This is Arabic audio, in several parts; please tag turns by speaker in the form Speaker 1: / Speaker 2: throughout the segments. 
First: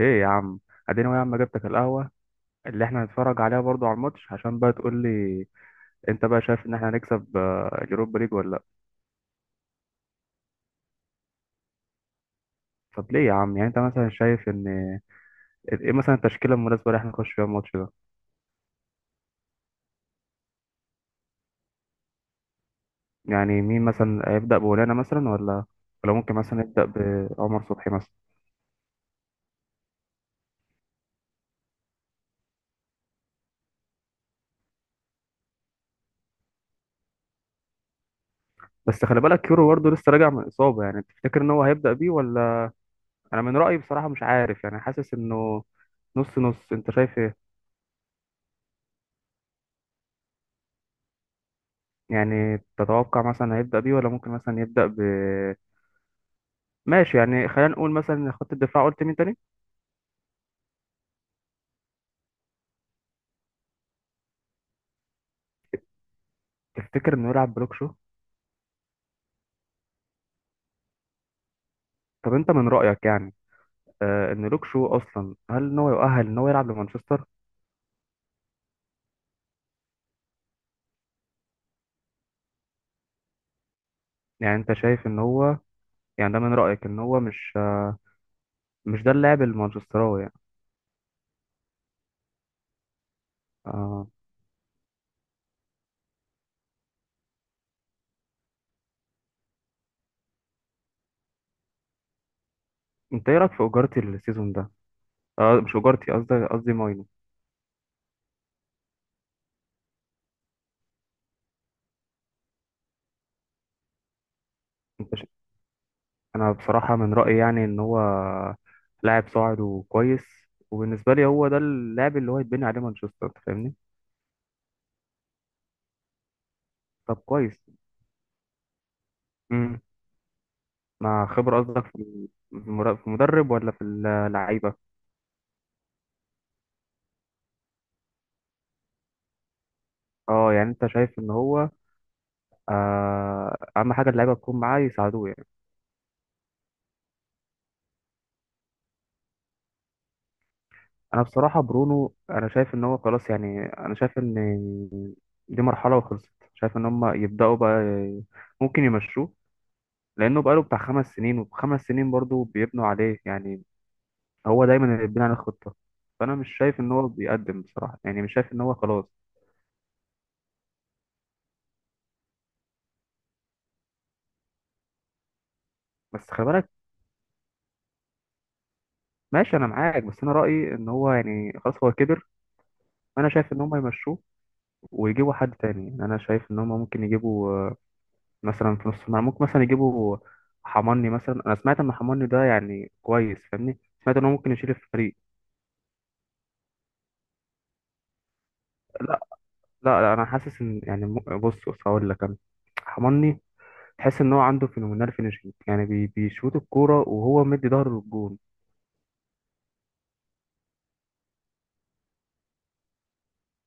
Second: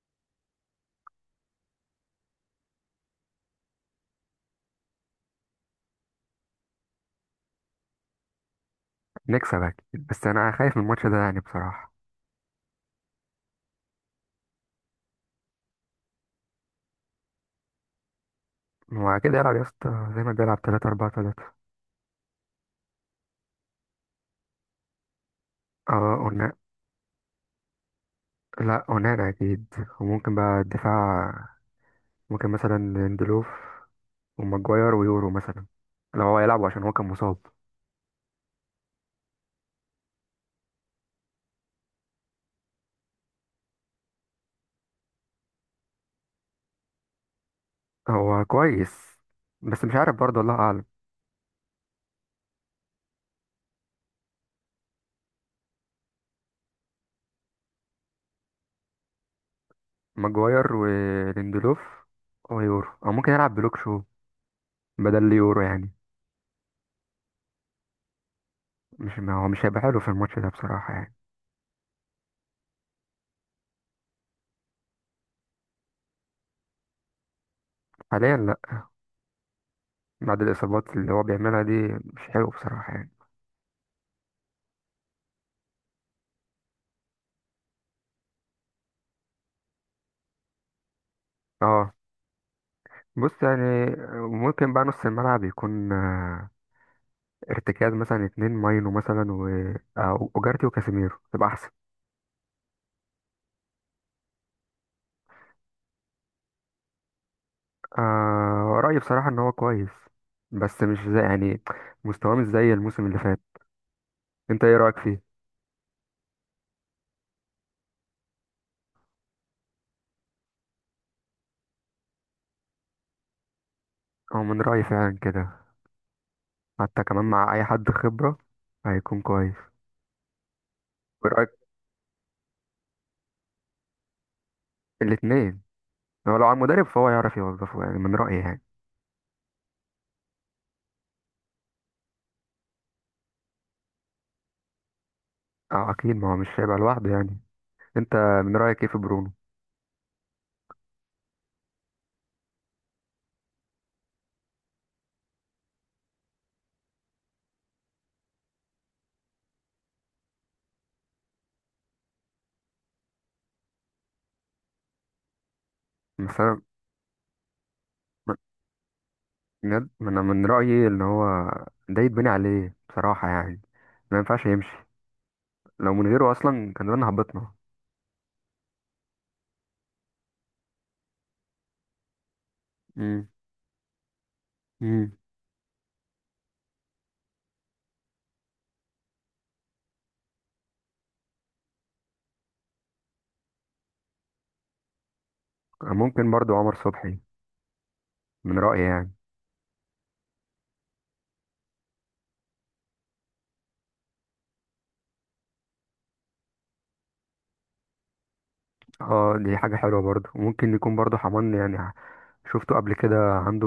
Speaker 1: ايه يا عم؟ اديني يا عم، جبتك القهوه اللي احنا هنتفرج عليها برضو على الماتش، عشان بقى تقول لي انت بقى شايف ان احنا هنكسب اليوروبا ليج ولا لا؟
Speaker 2: نكسب أكيد بس أنا خايف من الماتش ده يعني بصراحة.
Speaker 1: طب ليه يا عم؟ يعني انت مثلا شايف ان ايه مثلا التشكيله المناسبه اللي احنا نخش فيها الماتش ده؟
Speaker 2: هو كده يلعب يا اسطى زي ما بيلعب 3-4-3.
Speaker 1: يعني مين مثلا هيبدا؟ بولانا مثلا ولا
Speaker 2: اه
Speaker 1: ممكن
Speaker 2: قلنا.
Speaker 1: مثلا يبدا بعمر صبحي مثلا؟
Speaker 2: لا قلنا أكيد. وممكن بقى الدفاع، ممكن مثلا ليندلوف وماجواير ويورو مثلا لو هو يلعب عشان هو كان مصاب.
Speaker 1: بس خلي بالك كيرو برضه لسه راجع من اصابه، يعني تفتكر ان هو هيبدا بيه ولا؟ انا من رايي بصراحه مش عارف، يعني حاسس انه نص نص. انت شايف ايه؟
Speaker 2: هو كويس بس مش عارف برضه، الله أعلم.
Speaker 1: يعني تتوقع مثلا هيبدا بيه ولا ممكن مثلا يبدا ب. يعني خلينا نقول مثلا إن خط الدفاع، قلت مين تاني؟
Speaker 2: ماجواير وليندلوف ويورو، أو ممكن يلعب بلوك شو بدل اليورو يعني.
Speaker 1: تفتكر انه يلعب بلوك شو؟
Speaker 2: مش، ما هو مش هيبقى حلو في الماتش ده بصراحة يعني.
Speaker 1: طب انت من رأيك يعني ان لوك شو اصلا، هل ان هو يؤهل ان هو يلعب لمانشستر؟
Speaker 2: حاليا لا، بعد الإصابات اللي هو بيعملها دي مش حلو بصراحة يعني.
Speaker 1: يعني انت شايف ان هو، يعني ده من رأيك ان هو مش ده اللاعب المانشستراوي يعني؟
Speaker 2: اه، بص يعني
Speaker 1: آه،
Speaker 2: ممكن بقى نص الملعب يكون ارتكاز مثلا 2 ماينو مثلا و وجارتي وكاسيميرو تبقى احسن.
Speaker 1: انت ايه رأيك في اجارتي السيزون ده؟ مش اجارتي، قصدي ماينو.
Speaker 2: آه، رأيي بصراحة ان هو كويس بس مش زي يعني، مستواه مش زي الموسم اللي فات. انت ايه رأيك
Speaker 1: انت
Speaker 2: فيه؟
Speaker 1: ش... انا بصراحة من رأيي يعني ان هو لاعب صاعد وكويس، وبالنسبة لي هو ده اللاعب اللي هو يتبني عليه مانشستر، أنت فاهمني.
Speaker 2: هو من رأيي فعلا كده، حتى
Speaker 1: طب
Speaker 2: كمان مع
Speaker 1: كويس.
Speaker 2: اي حد خبرة هيكون كويس.
Speaker 1: مع
Speaker 2: ورأيك؟
Speaker 1: خبرة قصدك في في المدرب ولا في اللعيبة؟
Speaker 2: الاتنين. هو لو على المدرب فهو يعرف يوظفه يعني، من رأيي يعني.
Speaker 1: اه، يعني انت شايف ان هو اهم حاجة اللعيبة تكون معاه، يساعدوه يعني.
Speaker 2: اه اكيد، ما هو مش هيبقى لوحده يعني. انت من رأيك ايه في برونو
Speaker 1: انا بصراحة برونو، انا شايف ان هو خلاص، يعني انا شايف ان دي مرحلة وخلصت، شايف ان هم يبدأوا بقى ممكن يمشوه، لانه بقاله بتاع 5 سنين، وخمس سنين برضه بيبنوا عليه يعني، هو دايما اللي بيبني على الخطة. فانا مش
Speaker 2: مثلا؟
Speaker 1: شايف ان هو بيقدم بصراحة، يعني مش شايف ان هو خلاص.
Speaker 2: بجد انا من رايي ان هو ده يتبني عليه بصراحه يعني، ما ينفعش يمشي، لو من
Speaker 1: بس
Speaker 2: غيره
Speaker 1: خلي بالك،
Speaker 2: اصلا كان زمان هبطنا.
Speaker 1: ماشي انا معاك، بس انا رأيي ان هو يعني خلاص، هو كبر.
Speaker 2: امم.
Speaker 1: انا شايف ان هم يمشوه
Speaker 2: امم.
Speaker 1: ويجيبوا حد تاني، يعني انا شايف ان هم ممكن يجيبوا، مثلا في نص الملعب ممكن مثلا يجيبوا حماني مثلا، انا سمعت ان حماني ده يعني كويس، فاهمني، سمعت ان هو ممكن يشيل الفريق.
Speaker 2: ممكن برضو عمر صبحي، من رايي يعني.
Speaker 1: لا، لا, لا، انا حاسس ان يعني بص بص هقول لك انا، حماني تحس ان هو عنده فينومينال فينيشنج، يعني بيشوط الكوره وهو مدي ظهره للجون.
Speaker 2: اه، دي حاجه حلوه برضو، ممكن يكون برضو حمان يعني، شفته قبل كده، عنده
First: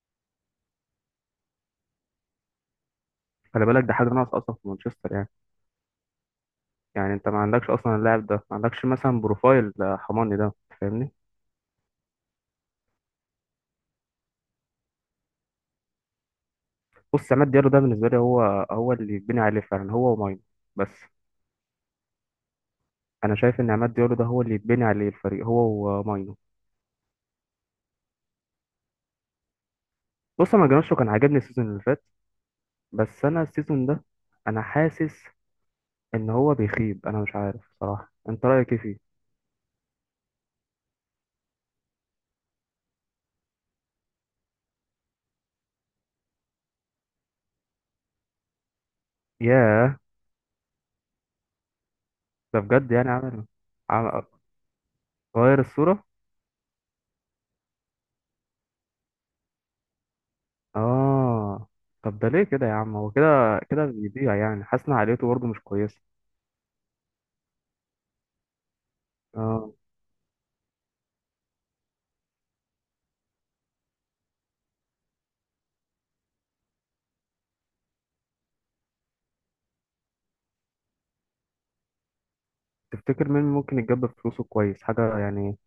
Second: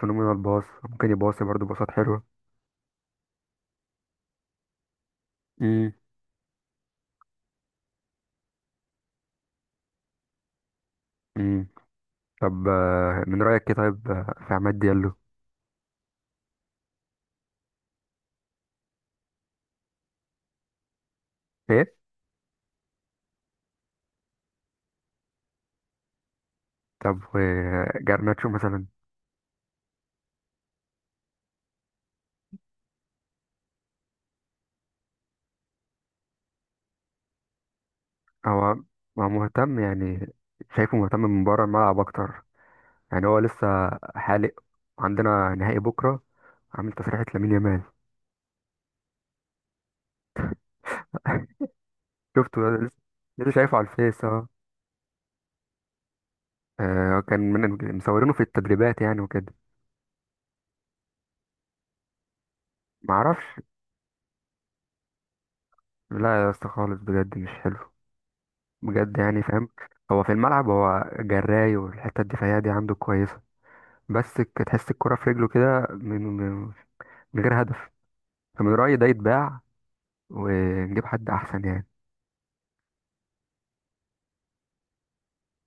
Speaker 2: فينومينال باص، ممكن يباصي برضو باصات حلوه.
Speaker 1: خلي بالك ده حاجه ناقصه اصلا في مانشستر يعني،
Speaker 2: امم.
Speaker 1: يعني انت ما عندكش اصلا اللاعب ده، ما عندكش مثلا بروفايل، حماني ده، فاهمني.
Speaker 2: امم. طب من رايك ايه طيب في عماد ديالو؟
Speaker 1: بص، عماد ديالو ده بالنسبة لي هو اللي يتبني عليه فعلا، هو وماينو. بس
Speaker 2: ايه.
Speaker 1: أنا شايف إن عماد ديالو ده هو اللي يتبني عليه الفريق، هو وماينو.
Speaker 2: طب جرناتشو مثلا؟
Speaker 1: بص، أنا جرانشو كان عاجبني السيزون اللي فات، بس أنا السيزون ده أنا حاسس إن هو بيخيب، أنا مش عارف صراحة. أنت
Speaker 2: هو
Speaker 1: رأيك إيه فيه؟
Speaker 2: هو مهتم يعني، شايفه مهتم من بره الملعب اكتر يعني، هو لسه حالق، عندنا نهائي بكره، عامل تسريحة لامين يامال.
Speaker 1: ياه!
Speaker 2: شفته
Speaker 1: ده بجد
Speaker 2: لسه
Speaker 1: يعني عمل
Speaker 2: لسه شايفه على الفيس
Speaker 1: عم-
Speaker 2: اه.
Speaker 1: غير الصورة؟
Speaker 2: آه، كان من مصورينه في التدريبات يعني وكده.
Speaker 1: آه. طب ده ليه كده يا عم؟ هو كده
Speaker 2: معرفش،
Speaker 1: كده بيضيع، يعني حاسس إن عقليته برضه مش كويسة.
Speaker 2: لا يا اسطى خالص بجد مش حلو، بجد يعني فاهم.
Speaker 1: آه.
Speaker 2: هو في الملعب هو جراي والحته الدفاعيه دي عنده كويسه، بس تحس الكره في رجله كده من غير هدف، فمن رايي ده يتباع ونجيب حد احسن يعني.
Speaker 1: تفتكر مين ممكن يتجاب فلوسه كويس حاجة يعني،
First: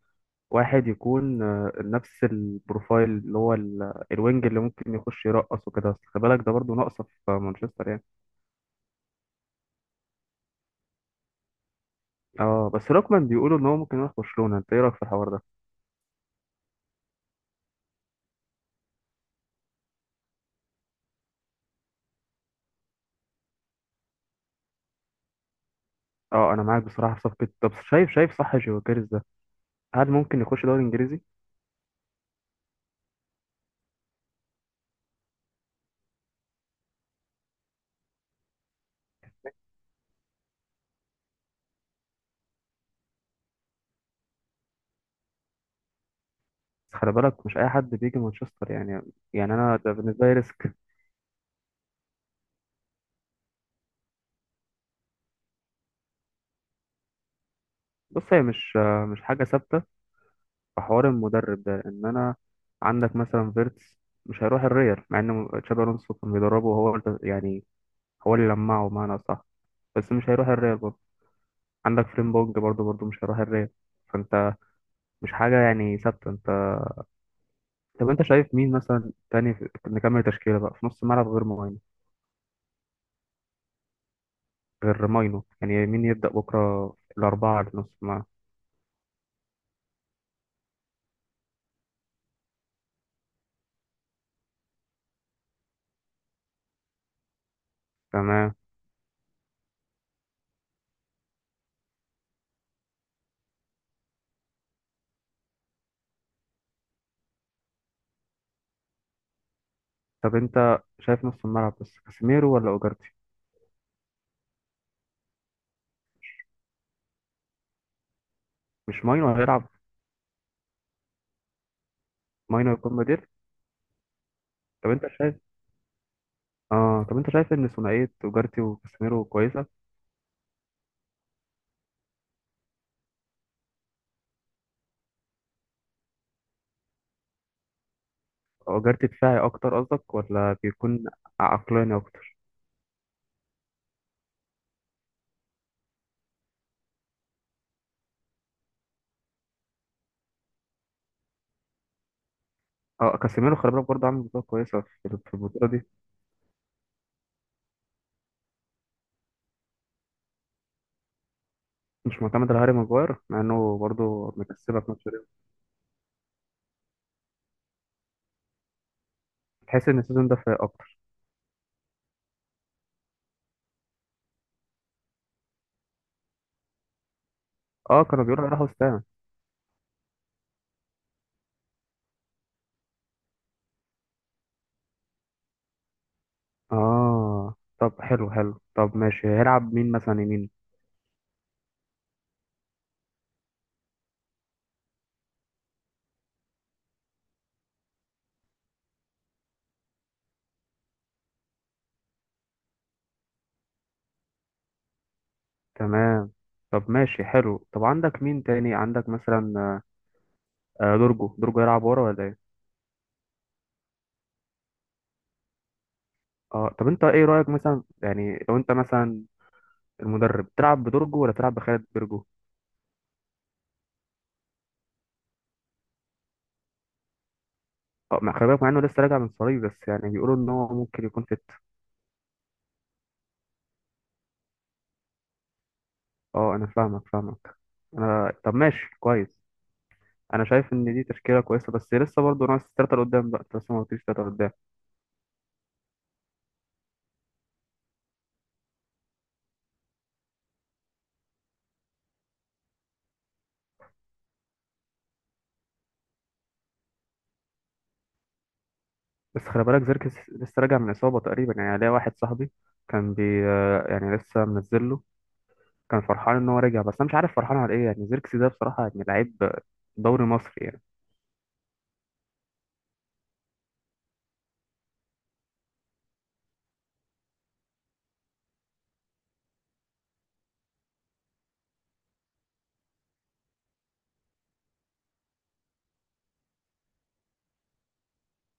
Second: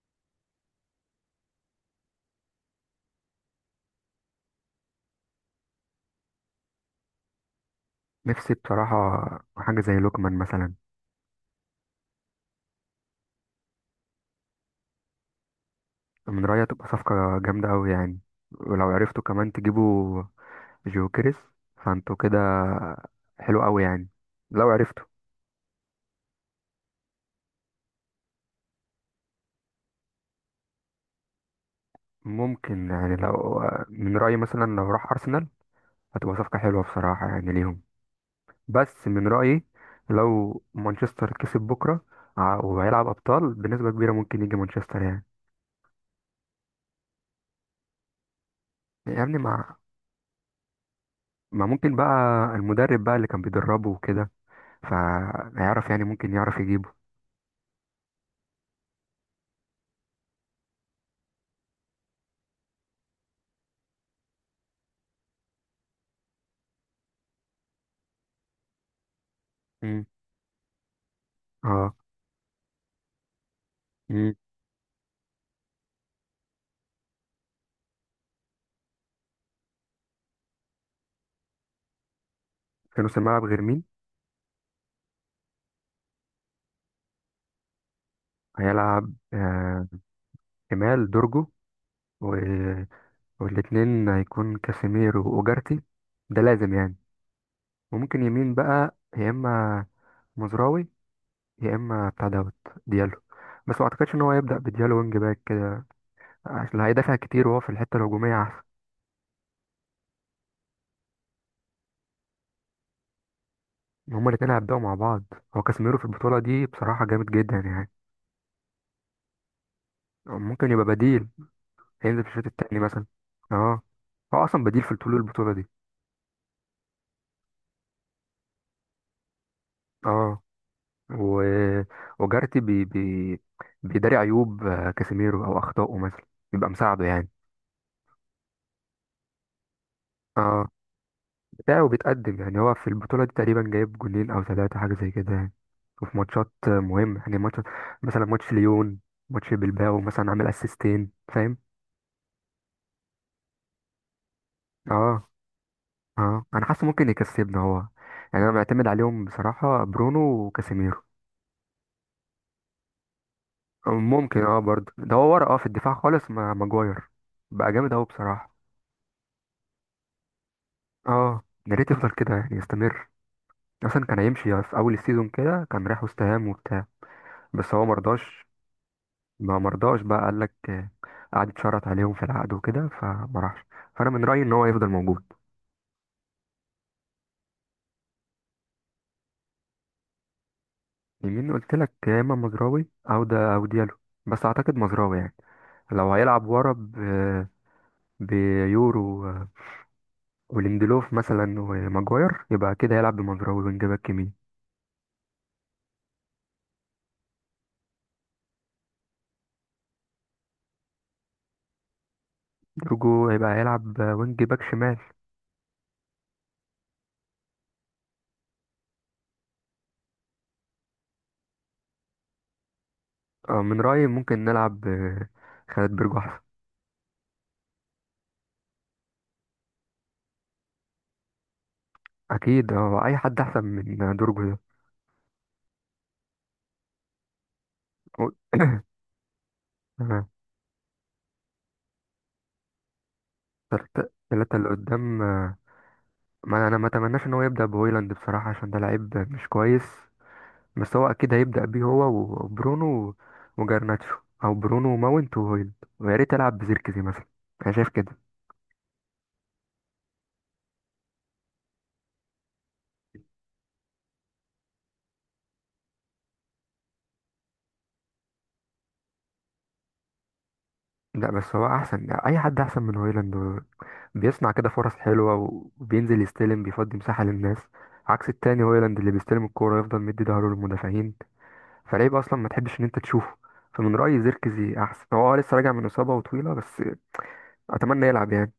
Speaker 1: واحد يكون نفس البروفايل، اللي هو الوينج اللي ممكن يخش يرقص وكده، بس خلي بالك ده برضه ناقصه في مانشستر يعني.
Speaker 2: نفسي بصراحة حاجة زي لوكمان مثلا.
Speaker 1: اه، بس لوكمان بيقولوا ان هو ممكن يروح برشلونه، انت ايه رايك في الحوار ده؟
Speaker 2: من رأيي تبقى صفقة جامدة أوي يعني، ولو عرفتوا كمان تجيبوا جوكريس فانتوا كده حلو أوي يعني لو عرفتوا.
Speaker 1: اه، انا معاك بصراحه في صفقه. طب شايف صح جيوكيرز ده، هل ممكن يخش دوري انجليزي؟
Speaker 2: ممكن يعني، لو من رأيي مثلا لو راح أرسنال هتبقى صفقة حلوة بصراحة يعني ليهم، بس من رأيي لو مانشستر كسب بكرة وهيلعب أبطال بنسبة كبيرة ممكن يجي مانشستر يعني.
Speaker 1: بس خلي بالك مش اي حد بيجي مانشستر يعني،
Speaker 2: يعني
Speaker 1: يعني انا
Speaker 2: مع
Speaker 1: ده بالنسبه لي ريسك.
Speaker 2: ما ممكن بقى المدرب بقى اللي كان بيدربه وكده فهيعرف يعني، ممكن يعرف يجيبه.
Speaker 1: بص، هي مش حاجه ثابته في حوار المدرب ده. ان انا عندك مثلا فيرتس مش هيروح الريال، مع ان تشابي الونسو كان بيدربه وهو يعني، هو اللي لمعه بمعنى صح،
Speaker 2: مم.
Speaker 1: بس مش هيروح الريال برضه.
Speaker 2: اه.
Speaker 1: عندك فريمبونج برضه مش هيروح الريال.
Speaker 2: مم.
Speaker 1: فانت مش حاجة يعني ثابتة انت. طب انت شايف مين مثلا تاني نكمل تشكيلة بقى في نص الملعب غير ماينو؟
Speaker 2: كانوا سماعة بغير مين
Speaker 1: غير ماينو يعني، مين يبدأ بكرة الأربعة اللي في نص الملعب؟
Speaker 2: هيلعب؟ آه، كمال دورجو و... والاتنين هيكون كاسيميرو وأوجارتي، ده لازم يعني. وممكن يمين
Speaker 1: تمام.
Speaker 2: بقى يا إما مزراوي يا إما بتاع دوت ديالو، بس ما أعتقدش إن هو هيبدأ بديالو وينج باك كده عشان هيدافع كتير وهو في الحتة الهجومية أحسن.
Speaker 1: طب انت شايف نص الملعب بس كاسيميرو ولا اوجارتي؟
Speaker 2: هما الاتنين هيبدأوا مع بعض، هو كاسيميرو في البطولة دي بصراحة جامد جدا يعني.
Speaker 1: مش ماينو هيلعب؟
Speaker 2: ممكن يبقى بديل، هينزل في الشوط
Speaker 1: ماينو
Speaker 2: التاني
Speaker 1: يكون
Speaker 2: مثلا.
Speaker 1: بديل؟
Speaker 2: اه، هو أصلا بديل
Speaker 1: طب
Speaker 2: في
Speaker 1: انت
Speaker 2: طول
Speaker 1: شايف،
Speaker 2: البطولة دي.
Speaker 1: اه طب انت شايف ان ثنائية اوجارتي وكاسيميرو كويسة؟
Speaker 2: اه و- وجارتي بي بي بيداري عيوب كاسيميرو او اخطائه مثلا، بيبقى مساعده يعني.
Speaker 1: اوجارتي دفاعي اكتر قصدك ولا
Speaker 2: اه،
Speaker 1: بيكون
Speaker 2: بتاعه
Speaker 1: عقلاني اكتر؟
Speaker 2: بيتقدم يعني، هو في البطوله دي تقريبا جايب جولين او 3 حاجه زي كده يعني، وفي ماتشات مهمه يعني، ماتش مثلا ماتش ليون، ماتش بلباو مثلا، عامل اسيستين فاهم.
Speaker 1: اه، كاسيميرو خلي بالك برضه عامل بطولة كويسة في
Speaker 2: اه،
Speaker 1: في البطولة دي.
Speaker 2: اه انا حاسه ممكن يكسبنا هو يعني، انا معتمد عليهم بصراحه، برونو وكاسيميرو.
Speaker 1: مش معتمد على هاري ماجواير، مع انه برضه
Speaker 2: ممكن اه،
Speaker 1: مكسبها في
Speaker 2: برضه
Speaker 1: ماتش
Speaker 2: ده
Speaker 1: ريال؟
Speaker 2: هو ورا اه في الدفاع خالص مع ماجواير بقى جامد اهو بصراحه.
Speaker 1: تحس ان السيزون ده فايق اكتر؟
Speaker 2: اه، يا ريت يفضل كده يعني يستمر، اصلا كان هيمشي في اول السيزون كده، كان رايح وست هام وبتاع بس هو
Speaker 1: اه، كانوا بيقولوا
Speaker 2: مرضاش.
Speaker 1: هيروحوا وستام.
Speaker 2: ما مرضاش بقى، قال لك قعد يتشرط عليهم في العقد وكده فما راحش، فانا من رايي ان هو يفضل موجود.
Speaker 1: اه، طب حلو حلو. طب ماشي، هيلعب مين مثلا يمين؟
Speaker 2: يمين قلت لك يا اما مزراوي او ده او ديالو، بس اعتقد مزراوي يعني، لو هيلعب ورا بيورو وليندلوف مثلا وماجواير، يبقى كده هيلعب بمزراوي وينج باك يمين.
Speaker 1: تمام. طب ماشي حلو. طب عندك مين تاني؟ عندك مثلا دورجو، دورجو يلعب ورا ولا ايه؟
Speaker 2: درجو هيبقى هيلعب وينج باك شمال.
Speaker 1: اه، طب انت ايه رأيك مثلا، يعني لو انت مثلا المدرب تلعب بدورجو ولا تلعب بخالد بيرجو؟
Speaker 2: من رايي ممكن نلعب خالد برجو.
Speaker 1: اه، خلي بالك مع انه لسه راجع من صليبي، بس يعني بيقولوا ان هو ممكن يكون فت.
Speaker 2: اكيد، هو اي حد احسن من دورجو ده.
Speaker 1: اه، انا فاهمك فاهمك.
Speaker 2: و-
Speaker 1: انا طب ماشي كويس.
Speaker 2: آه،
Speaker 1: انا شايف ان دي تشكيله كويسه، بس لسه برضه ناقص 3 لقدام بقى، انت لسه ما قلتليش
Speaker 2: التلاتة
Speaker 1: 3 لقدام.
Speaker 2: التلاتة اللي قدام ما انا ما اتمناش ان هو يبدا بهويلاند بصراحه عشان ده لعيب مش كويس، بس هو اكيد هيبدا بيه هو وبرونو وجرناتشو، او برونو وماونت وهويلاند، ويا ريت يلعب بزيركزي مثلا، انا شايف كده.
Speaker 1: بس خلي بالك زيركس لسه راجع من اصابه تقريبا، يعني ليا واحد صاحبي كان بي آه، يعني لسه منزل له، كان فرحان ان هو رجع، بس انا مش عارف فرحان على ايه، يعني زيركس ده بصراحه يعني لعيب دوري مصري يعني.
Speaker 2: لا، بس هو احسن، اي حد احسن من هويلاند بيصنع كده فرص حلوه وبينزل يستلم بيفضي مساحه للناس، عكس التاني هويلاند اللي بيستلم الكوره يفضل مدي ظهره للمدافعين، فلعيب اصلا ما تحبش ان انت تشوفه، فمن رايي زيركزي احسن، هو آه لسه راجع من اصابه وطويله بس اتمنى يلعب يعني.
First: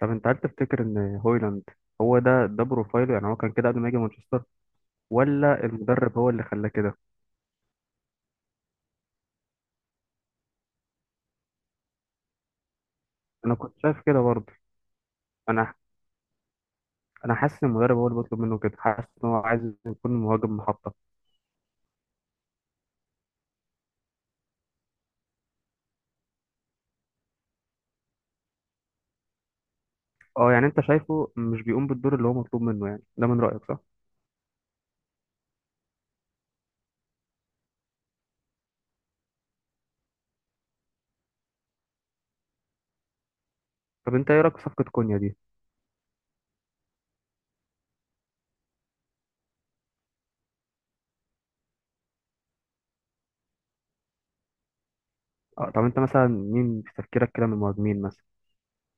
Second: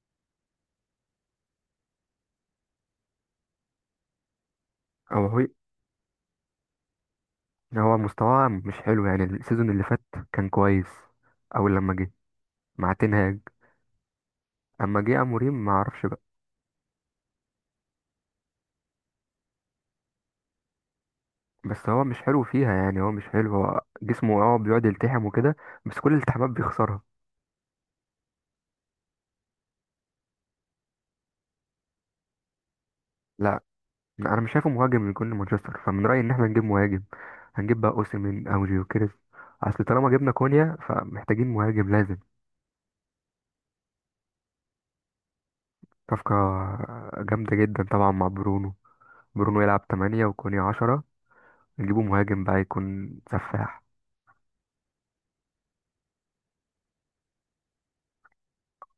Speaker 1: طب انت، هل تفتكر ان هويلاند هو ده بروفايله، يعني هو كان كده قبل ما يجي مانشستر،
Speaker 2: او هو،
Speaker 1: ولا المدرب هو اللي خلاه كده؟
Speaker 2: يعني هو مستواه مش حلو يعني، السيزون اللي فات كان كويس اول لما جه مع تنهاج،
Speaker 1: انا كنت شايف كده برضه.
Speaker 2: اما جه اموريم ما
Speaker 1: انا
Speaker 2: اعرفش بقى.
Speaker 1: انا حاسس ان المدرب هو اللي بيطلب منه كده، حاسس ان هو عايز يكون مهاجم محطة.
Speaker 2: بس هو مش حلو فيها يعني، هو مش حلو، هو جسمه اه بيقعد يلتحم وكده بس كل الالتحامات بيخسرها.
Speaker 1: اه، يعني انت شايفه مش بيقوم بالدور اللي هو مطلوب منه، يعني ده من
Speaker 2: لا،
Speaker 1: رأيك صح؟
Speaker 2: انا مش شايفه مهاجم يكون مانشستر، فمن رايي ان احنا نجيب مهاجم، هنجيب بقى اوسيمين او جيوكيريز، اصل طالما جبنا كونيا فمحتاجين مهاجم لازم.
Speaker 1: طب انت ايه رأيك في صفقة كونيا دي؟
Speaker 2: صفقة جامدة جدا طبعا، مع برونو، برونو يلعب 8 وكوني 10، نجيبه مهاجم بقى يكون سفاح.
Speaker 1: اه، طب انت مثلا مين في تفكيرك كده من المهاجمين مثلا؟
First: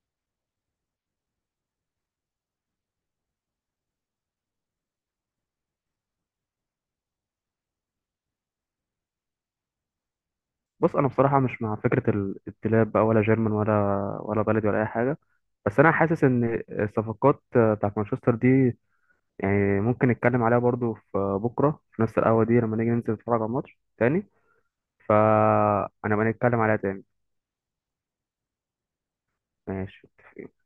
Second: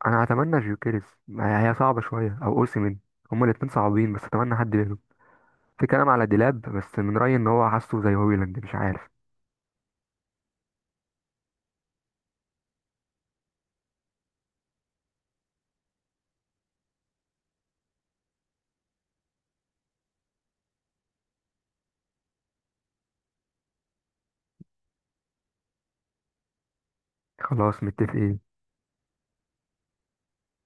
Speaker 2: أنا أتمنى جيوكيريز، ما هي هي صعبة شوية أو أوسيمين، هما الاتنين صعبين بس أتمنى حد منهم. في كلام على ديلاب بس من رأيي إن هو حاسه زي هويلاند، مش عارف.
Speaker 1: بص انا بصراحة مش مع فكرة الاتلاب بقى، ولا جيرمان ولا بلدي ولا اي حاجة. بس انا حاسس ان الصفقات بتاعت مانشستر دي، يعني ممكن نتكلم عليها برضو في بكرة، في نفس القهوة دي، لما نيجي ننزل نتفرج على الماتش تاني، فانا بنتكلم عليها تاني.
Speaker 2: خلاص متفقين.
Speaker 1: ماشي.